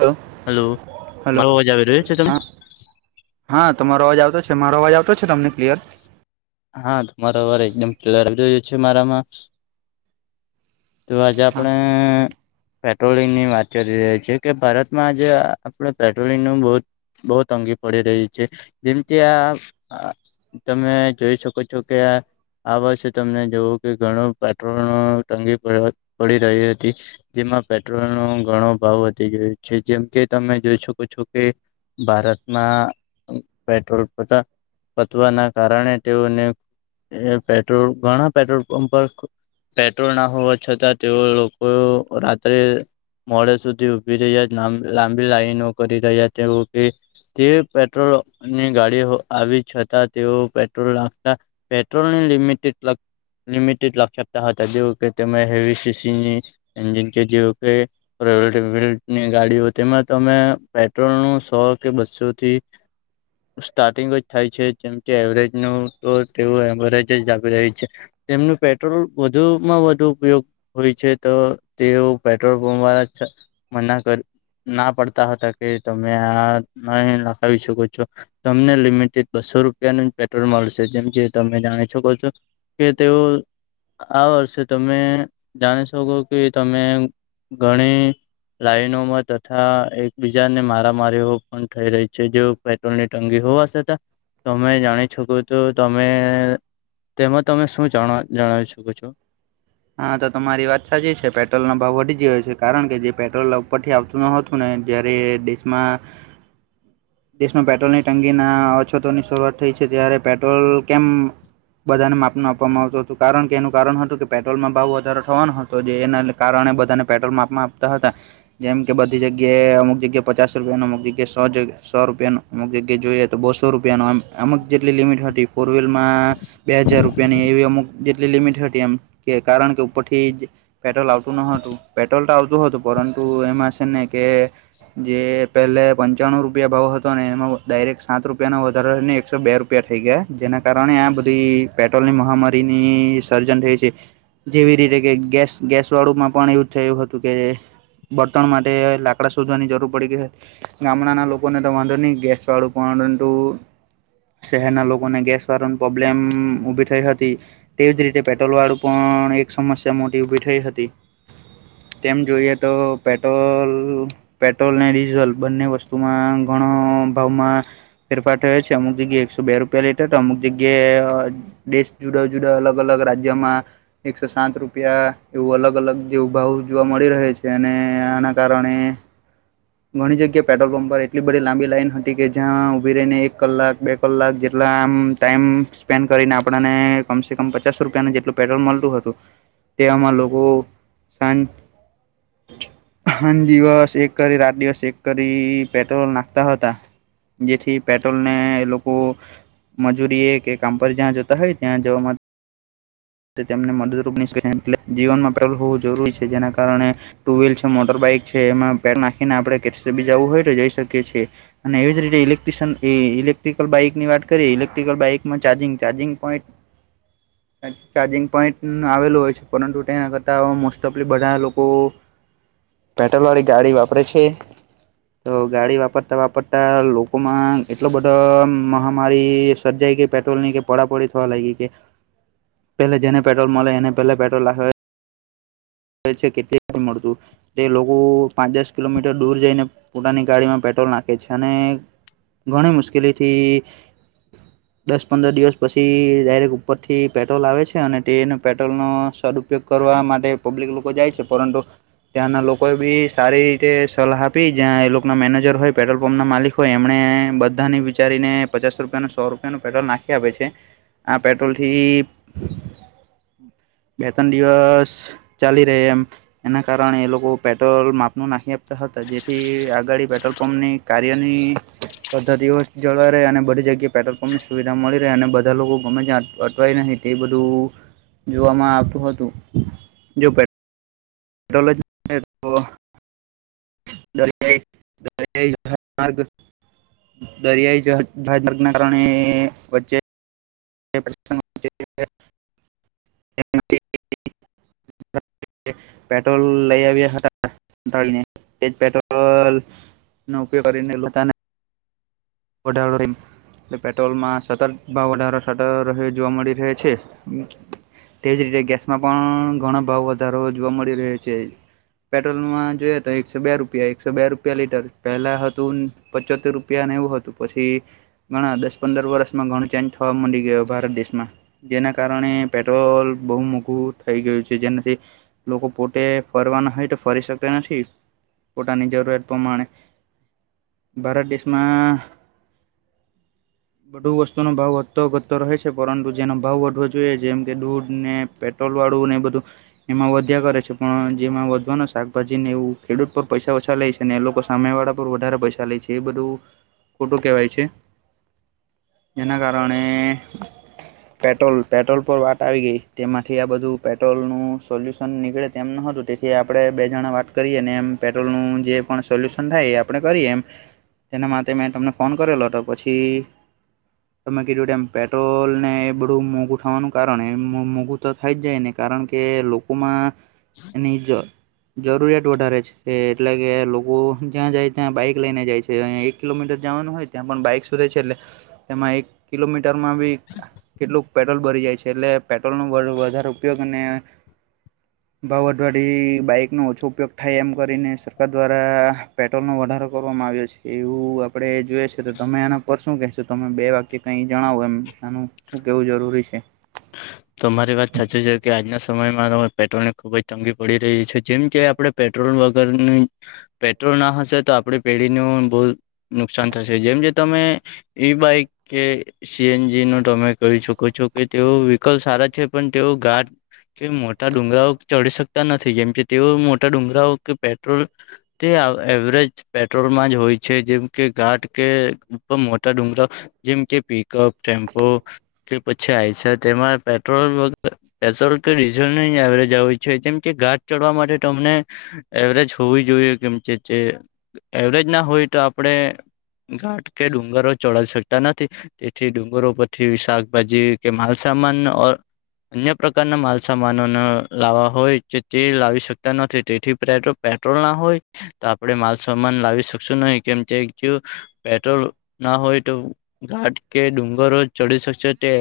Hello, hello, મારો અવાજ આવી રહ્યો છે તમે હા હા તમારો અવાજ આવતો. મારો અવાજ આવ હા તમારો વાર એકદમ ત્યારથી મારામાં તો આજે હા આપણે પેટ્રોલિંગ ની વાત કરી રહ્યા છે, કે ભારતમાં આજે આપડે પેટ્રોલિંગ નું બોવ બોવ તંગી પડી રહી છે, જેમકે આ તમે જોઈ શકો છો, કે આ વર્ષે તમને જોવું કે ઘણો પેટ્રોલ તંગી પડી રહી હતી. પેટ્રોલ નો ઘણો ભાવ વધી ગયો છે, જેમ કે તમે જોઈ શકો છો કે ભારતમાં પેટ્રોલપંપ હતા પતવાના કારણે તેઓને પેટ્રોલ ઘણા પેટ્રોલ પંપ પર. પેટ્રોલ ના હોવા છતાં તેઓ લોકો રાત્રે મોડે સુધી ઉભી રહ્યા લાંબી લાઈનો કરી રહ્યા તેઓએ. તેવી પેટ્રોલની ગાડી આવી. છતાં તેઓ પેટ્રોલ નાખતા પેટ્રોલની લિમિટેડ લિમિટેડ રાખતા હતા જેવી કે તે હેવી સસીની એન્જિન કે જેવી કે ની ગાડીઓ તેમાં તમે પેટ્રોલ ને સો કે બસોથી સ્ટાર્ટિંગ જ થાય છે જેમ કે એવરેજ નું તો તેઓ એવરેજ જ રહી છે તેમનું પેટ્રોલ વધુમાં વધુ ઉપયોગ હોય છે તો તેઓ પેટ્રોલપંપ વાળા મના કર ના પડતા હતા કે તમે આ ન લખાવી શકો છો તમને લિમિટ બસો રૂપિયાનું જ પેટ્રોલ મળશે જેમ કે તમે જાણી શકો છો કે તેઓ આ વર્ષે તમે જાણી શકો કે તમે ઘણી લાઈનોમાં હતા. તથા એકબીજાને મારામારી પણ થઈ રહી છે જે પેટ્રોલ ની તંગી હોવા છતાં તમે જાણી શકો તો તમે તેમાં તમે શું જણાવી શકો છો હા તો તમારી વાત સાચી છે પેટ્રોલ નો ભાવ વધી ગયો છે કારણ કે જે પેટ્રોલ ઉપરથી આવતુ હતું ને જ્યારે દેશમાં દેશમાં પેટ્રોલની તંગી ના હોવા છતાં અછતોની શરૂઆત થઈ છે ત્યારે પેટ્રોલ કેમ બધાને માપનું આપવામાં આવતું હતું કારણ કે એનું કારણ હતું કે પેટ્રોલમાં ભાવ વધારો થવાનો હતો જે એના કારણે ને બધાને પેટ્રોલ માપમાં આપતા હતા જેમ બધી જગ્યાએ અમુક જગ્યા પચાસ રૂપિયાનું અમુક જગ્યા સો જગ્યા સો રૂપિયા ન અમુક જગ્યા જોઈએ તો બસો રુપિયાનું અમુક જેટલી લિમિટ હતી ફોરવ્હીલમાં બે હજાર રૂપિયાની એવી અમુક જેટલી લિમિટ હતી એમ કે કારણ કે ઉપરથી પેટ્રોલ આવતું ન હતું પેટ્રોલ તો આવતું હતું. પરંતુ એમાં ને કે જે પહેલે પંચાણું રૂપિયા ભાવ હતો ને એમાં ડાયરેક્ટ સાત રૂપિયાનો વધારો એકસો બે રૂપિયા થઈ ગયા જેના કારણે આ બધી પેટ્રોલ ની મહામારીની સર્જન થઈ. થી જેવી રીતે કે ગેસ ગેસ વાળુંમાં પણ એવું થયું હતું કે બર્તણ માટે દેય લાકડા શોધવાની જરૂર પડી ગઈ ગામડાના લોકોને તો વાંધો નહી ગેસ વાળું પરંતુ શહેરના લોકોને ગેસ વાળા પ્રોબ્લેમ ઉભી થઈ હતી તેવી જ રીતે પેટ્રોલ વાળું પણ પણ સમસ્યા મોટી ઉભી થઈ હતી તેમ જોઈએ તો પેટ્રોલ પેટ્રોલ પેટ્રોલ અને ડીઝલ બંને વસ્તુમાં ઘણો ભાવમાં ફેરફાર થયો છે અમુક જગ્યાએ એકસો બે રૂપિયા લીટર અમુક જગ્યાએ દેશ જુદા જુદા અલગ અલગ અ રાજ્યમાં એકસો સાત રૂપિયા એવું અલગ અલગ જેવ ભાવ જોવા મળી રહે છે અને એના કારણે ઘણી જગ્યા પેટ્રોલ પંપ પર એટલી બધી લાંબી લાઈન હતી કે જ્યાં ઉભી રહીને એક કલાક બે કલાક જે એટલે આમ ટાઈમ સ્પેન્ડ કરીને આપણને કમસે કમ પચાસો રૂપિયાને જેટલું પેટ્રોલ મળતું હતું. તે આમાં લોકો સાંજ દિવસ એક કરી રાત દિવસ એક કરી પેટ્રોલ નાખતા હતા. જેથી પેટ્રોલ ને એ લોકો મજૂરી એ કે કંપારી જ્યાં જતા હોય ત્યાં જવામાં તેમને મદદરૂપની જીવનમાં પહેલું હોવું જરૂરી છે જેના કારણે ટુ વ્હીલ છે મોટર બાઈક છે, એમાં પેટ્રોલ નાખીને આપડે કઈ બી જવું હોય તો જઈ શકીએ છીએ અને એવી જ રીતે ઇલેક્ટ્રશન ઇલેક્ટ્રિકલ બાઈકની વાત કરીએ ઇલેક્ટ્રિકલ બાઈક માં charging charging point. [unintelligible] Charging point આવેલું હોય છે પરંતુ તેના કરતાં મોસ્ટ ઓફલી બધા લોકો પેટ્રોલ વાળી ગાડી વાપરે છે. તો ગાડી વાપરતા વાપરતા લોકોમાં એટલો બધો મહામારી સર્જાય. ઈ કે પેટ્રોલની કે પડાપડી થવા લાગી કે પહેલે જેને પેટ્રોલ મલે એને પહેલે પેટ્રોલ લાખવા છે કે તે પણ મળતું. તે લોકો પાંચ દસ કિલોમીટર દૂર જઈને પોતાની ગાડીમાં પેટ પેટ્રોલ નાખે છે. અને ઘણી મુશ્કેલીથી દસ પંદર દિવસ પછી ડાયરેક્ટ ઉપરથી પેટ્રોલ આવે છે. અને તે એનો પેટ્રોલનો સદ ઉપયોગ કરવા માટે પબ્લિક લોકો જાય છે. પરંતુ ત્યાંના લોકોએ બી સારી રીતે સલાહ આપી. જ્યાં એ લોકના મેનેજર હોય પેટ્રોલ પંપના માલિક હોય એમણે ને બધાની વિચારીને પચાસ રૂપિયાનું સો રૂપિયાનું પેટ્રોલ નાખી આપે છે. આ પેટ્રોલથી બે તન દિવસ ચાલી રહે એમ એના કારણે એ લોકો પેટ્રોલ માપનું નાખી આપતા હતા. જેથી આ ગાડી પેટ્રોલ પંપની કાર્યની પદ્ધતિઓ જળવાઈ રહે અને બધી જગ્યાએ પેટ્રોલ પંપની સુવિધા મળી રહે અને બધ બધા લોકો ગમે ત્યાં અટવાય નહી. તે બધું જોવામાં આવતું હતું. જો પે પટ્રોલ જ ન હોય તો દરેક દરેક માર્ગ દરિયાઈ જહાજ [inaudible] કારણે વચ્ચે [inaudible] [inaudible] પેટ્રોલ લઈ આવ્યા હતા [inaudible] તે જ પેટ્રોલ નો ઉપયોગ કરીને એ [inaudible] વઢાવઢીમાં એ પેટ્રોલમાં સતત ભાવ વધારો થતો રહ્યો જોવા મળી રહે છે. તે જ રીતે ગેસમાં પણ ઘણો ભાવ વધારો જોવા મળી રહ્યો છે. પેટ્રોલમાં જોઈએ તો એકસો બે રૂપિયા એકસો બે રૂપિયા લીટર પહેલા હતું. પચોતેર રૂપિયાને એવું હતું. પછી ઘણા દસ પંદર વર્ષમાં ઘણું ચેન્જ થવા મંડી ગયો. ભારત દેશમાં જેના કારણે ને પેટ્રોલ બહુ મોઘું થઈ ગયું છે. જેનાથી લોકો પોતે ફરવાના હોય તો ફરી શક તા નથી. પોતાની જરૂરિયાત પ્રમાણે ભારત દેશમાં [inaudible] બધુ વસ્તુનો ભાવ વધતો વધતો રહે છે. પરંતુ જેનો ભાવ વધવો જોઈએ. જેમ કે દૂધ ને પેટ્રોલ વા વાળું ને એ બધું એમાં વધ્યા કરે છે. પણ જેમાં વધવાના શાકભાજી ને એવું ખેડૂત પર પૈસા ઓછા લે છે ને એ લોકો સામે વાળા પર વધારે પૈસા લે છે. એ બધું ખોટું કેહેવાય છે. જેના કારણે પેટ્રોલ પેટ્રોલ પર વાત આવી ગઈ. તેમાંથી આ બધું પેટ્રોલનું સોલ્યુશન નીકળે તેમ ન હતું. તેથી આપણે બે જણા વાત કરીએ ને એમ પેટ્રોલનું જે પણ સોલ્યુશન થાય એ આપણે કરીએ એમ તેના માટે મેં તમને ફોન કરેલો હતો. પછી તમે કીધું તેમ પેટ્રોલને એ બધું મોઘું થવાનું કારણ એમ મોંઘું તો થાઈ જ જાય ને કાર કારણ કે લોકોમાં એની જ જરૂરિયાત વધારે છે. એટલે કે લોકો જ્યાં જાય ત્યાં બાઈક લઈને જાય છે. અને એક કિલોમીટર જાવાનું હોય ત્યાં પણ બાઈક સુલે છે એટલે તેમાં એક કિલોમીટરમાં બી કેટલું પેટ્રોલ બરી જાય છે. એટલે પેટ્રોલનો વ વધારે ઉપયોગ અને ભાવ વધવાથી બાઈકનો ઓછો ઉપયોગ થાય એમ કરીને સરકાર દ્વારા પેટ્રોલનો વધારો કરવામાં આવ્યો છે. એવું આપડે જોઈએ છે તો તમે આના પર શું કેહશો? તમે બે વાક્ય કઈ જણાવો એમ આનું શું કેવું જરૂરી છે? તમારી વાત સાચી છે. કે આજના સમય માં પેટ્રોલની ખુબ જ તંગી પડી રહી છે. જેમ કે આપણે પેટ્રોલ વગરની પેટ્રોલ ન હશે તો આપડી પેઢીનું બહુ નુકસાન થશે. જેમ કે તમે ઈ બાઈક કે સીએનજીનું તમે કહી શકો છો કે તેઓ વ્હીકલ સારા છે. પણ તેઓ ગાઢ કે મોટા ડુંગરાઓ ચડી શકતા નથી. જેમ કે તેઓ મોટા ડુંગરાઓ કે પેટ્રોલ તે એવરેજ પેટ્રોલમાં જ હોય છે. જેમ કે ઘાટ કે ઉપર મોટા ડુંગરા જેમ કે પિકઅપ ટેમ્પો, કે પછે આઈસ તેમાં પેટ્રોલ પેટ્રોલ કે ડીઝલની એવરેજ આવે છે જેમ કે ઘાટ ચડવા માટે તો તમને એવરેજ હોવી જોઈએ કેમ એવરેજ ના હોય તો આપણે ઘાટ કે ડુંગરો ચઢી શકતા નથી તેથી ડુંગરો પરથી શાકભાજી કે માલસામન અન્ય પ્રકારના માલસામાનો ના લાવવા હોય તો તે લાવી શકતા નથી તેથી પેટ્રોલ ના હોય તો આપડે માલ સમાન લાવી શકશું નહી કેમ કે પેટ્રોલ ના હોય તો ઘાટ કે ડુંગરો ચડી શકશે તે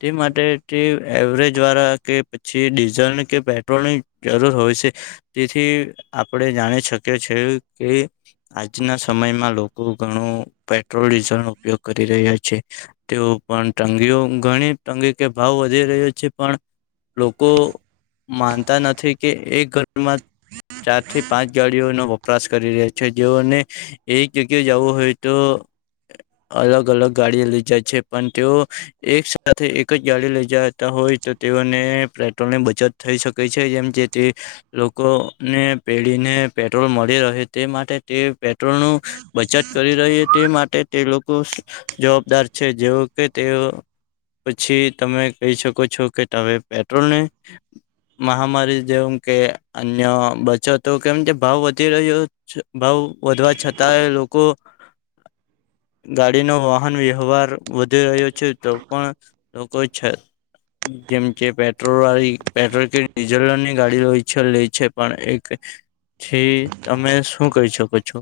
તે માટે તે એવરેજવાળા કે પછી ડીઝલની કે પેટ્રોલની જરૂર હોય છે. તેથી આપણે જાણી શકીએ છીએ કે આજના સમયમાં લોકો ઘણું પેટ્રોલ ડીઝલનો ઉપયોગ કરી રહ્યા છે તેઓ પણ તંગીઓ ઘણી તંગી કે ભાવ વધી રહ્યો છે પણ લોકો માનતા નથી કે એ ઘરમાં ચાર થી પાંચ ગાડીઓનો વપરાશ કરી રહ્યા છે જેઓને એક જગ્યા જવું હોય તો અલગ અલગ ગાડીઓ લઈ જાય છે, પણ તેઓ એક સાથે એક જ ગાડી લઈ જતા હોય તો તેઓને પેટ્રોલની બચત થઈ શકે છે એમ જેથી લોકોને પેઢીને પેટ્રોલ મળી રહે તે માટે તે પેટ્રોલનું બચત કરી રહી તે માટે તે લોકો જવાબદાર છે જેઓ કે તેઓ પછી તમે કહી શકો છો કે તમે પેટ્રોલને મહામારી જેવું કે અન્ય બચત તો કેમકે ભાવ વધી રહ્યો છે ભાવ વધવા છતાં લોકો ગાડીનો વાહન વ્યવહાર વધી રહ્યો છે તો પણ લોકો છે. જેમ કે પેટ્રોલ વાળી પેટ્રોલ કે ડીઝલની ગાડી હોય છે લે છે પણ એક થી તમે શું કરી શકો છો.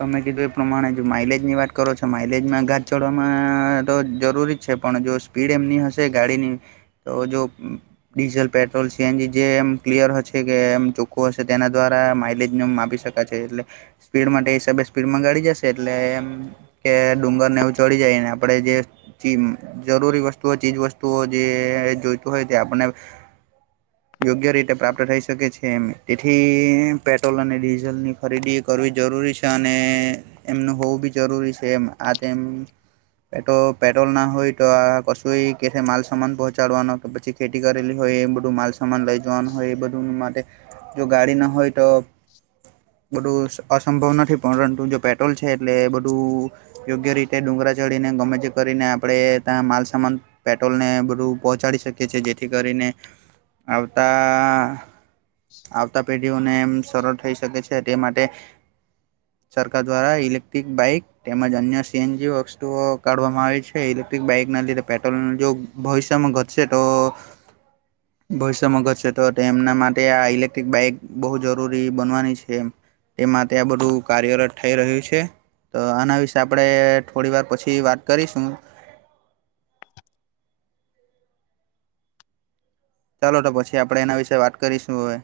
તમે કીધું એ પ્રમાણે જો માઈલેજ ની વાત કરો છો માઈલેજમાં ઘાટ ચડવામાં તો જરૂરી છે પણ જો સ્પીડ એમની હશે ગાડીની તો જો ડીઝલ, પેટ્રોલ, સીએનજી જે એમ ક્લિયર હશે કે એમ ચોખ્ખું હશે તેના દ્વારા માઇલેજને માપી શકાય છે એટલે સ્પીડ માટે હિસાબે સ્પીડમાં ગાડી જશે એટલે એમ કે ડુંગર ને એવું ચડી જાયને આપણે જે [unintelligible] જરૂરી વસ્તુઓ ચીજવસ્તુઓ જે જોઈતું હોય તે આપને [inaudible] યોગ્ય રીતે પ્રાપ્ત થઈ શકે છે એ તેથી પેટ્રોલ અને ડીઝલ ની ખરીદી કરવી જરૂરી છે અને એમનું હોવું ભી જરૂરી છે એમ આ તેમ પેટો પેટ્રોલ ના હોય તો આ કશું કે માલ સમાન પહોંચાડવાનો કે પછી ખેતી કરેલી હોય એ બધું માલસા સામાન લઈ જવાનું હોય એ બધું માટે જો ગાડી ના હોય તો બધું અસંભવ નથી પરંતુ જો પેટ્રોલ છે એટલે બધું યોગ્ય રીતે ડુંગરા ચઢીને ગમે તે કરી ને આપણે માલસામાન પેટ્રોલ ને બધું પહોંચાડી શકીએ છીએ જેથી કરીને આવતા આવતા પેઢીઓને એમ સરળ થઈ શકે છે. છે તે માટે સરકાર દ્વારા ઇલેક્ટ્રિક બાઈક તેમજ અન્ય સીએનજી વસ્તુઓ કાઢવામાં આવે છે, ઇલેક્ટ્રિક બાઈક બાઇક ના લીધે પેટ્રોલ જો ભવિષ્યમાં ઘટશે તો ભવિષ્યમાં ઘટશે તો એમના માટે આ ઇલેક્ટ્રિક બાઈક બહુ જરૂરી બનવાની છે એ તેમાં તે આ બધું કાર્યરત થઈ રહ્યું છે. તો આના વિશે આપણે થોડી વાર પછી વાત કરીશું. [unintelligible] [inaudible] ચાલો તો પછી આપણેે એના વિશેે વાત કરીશું હવે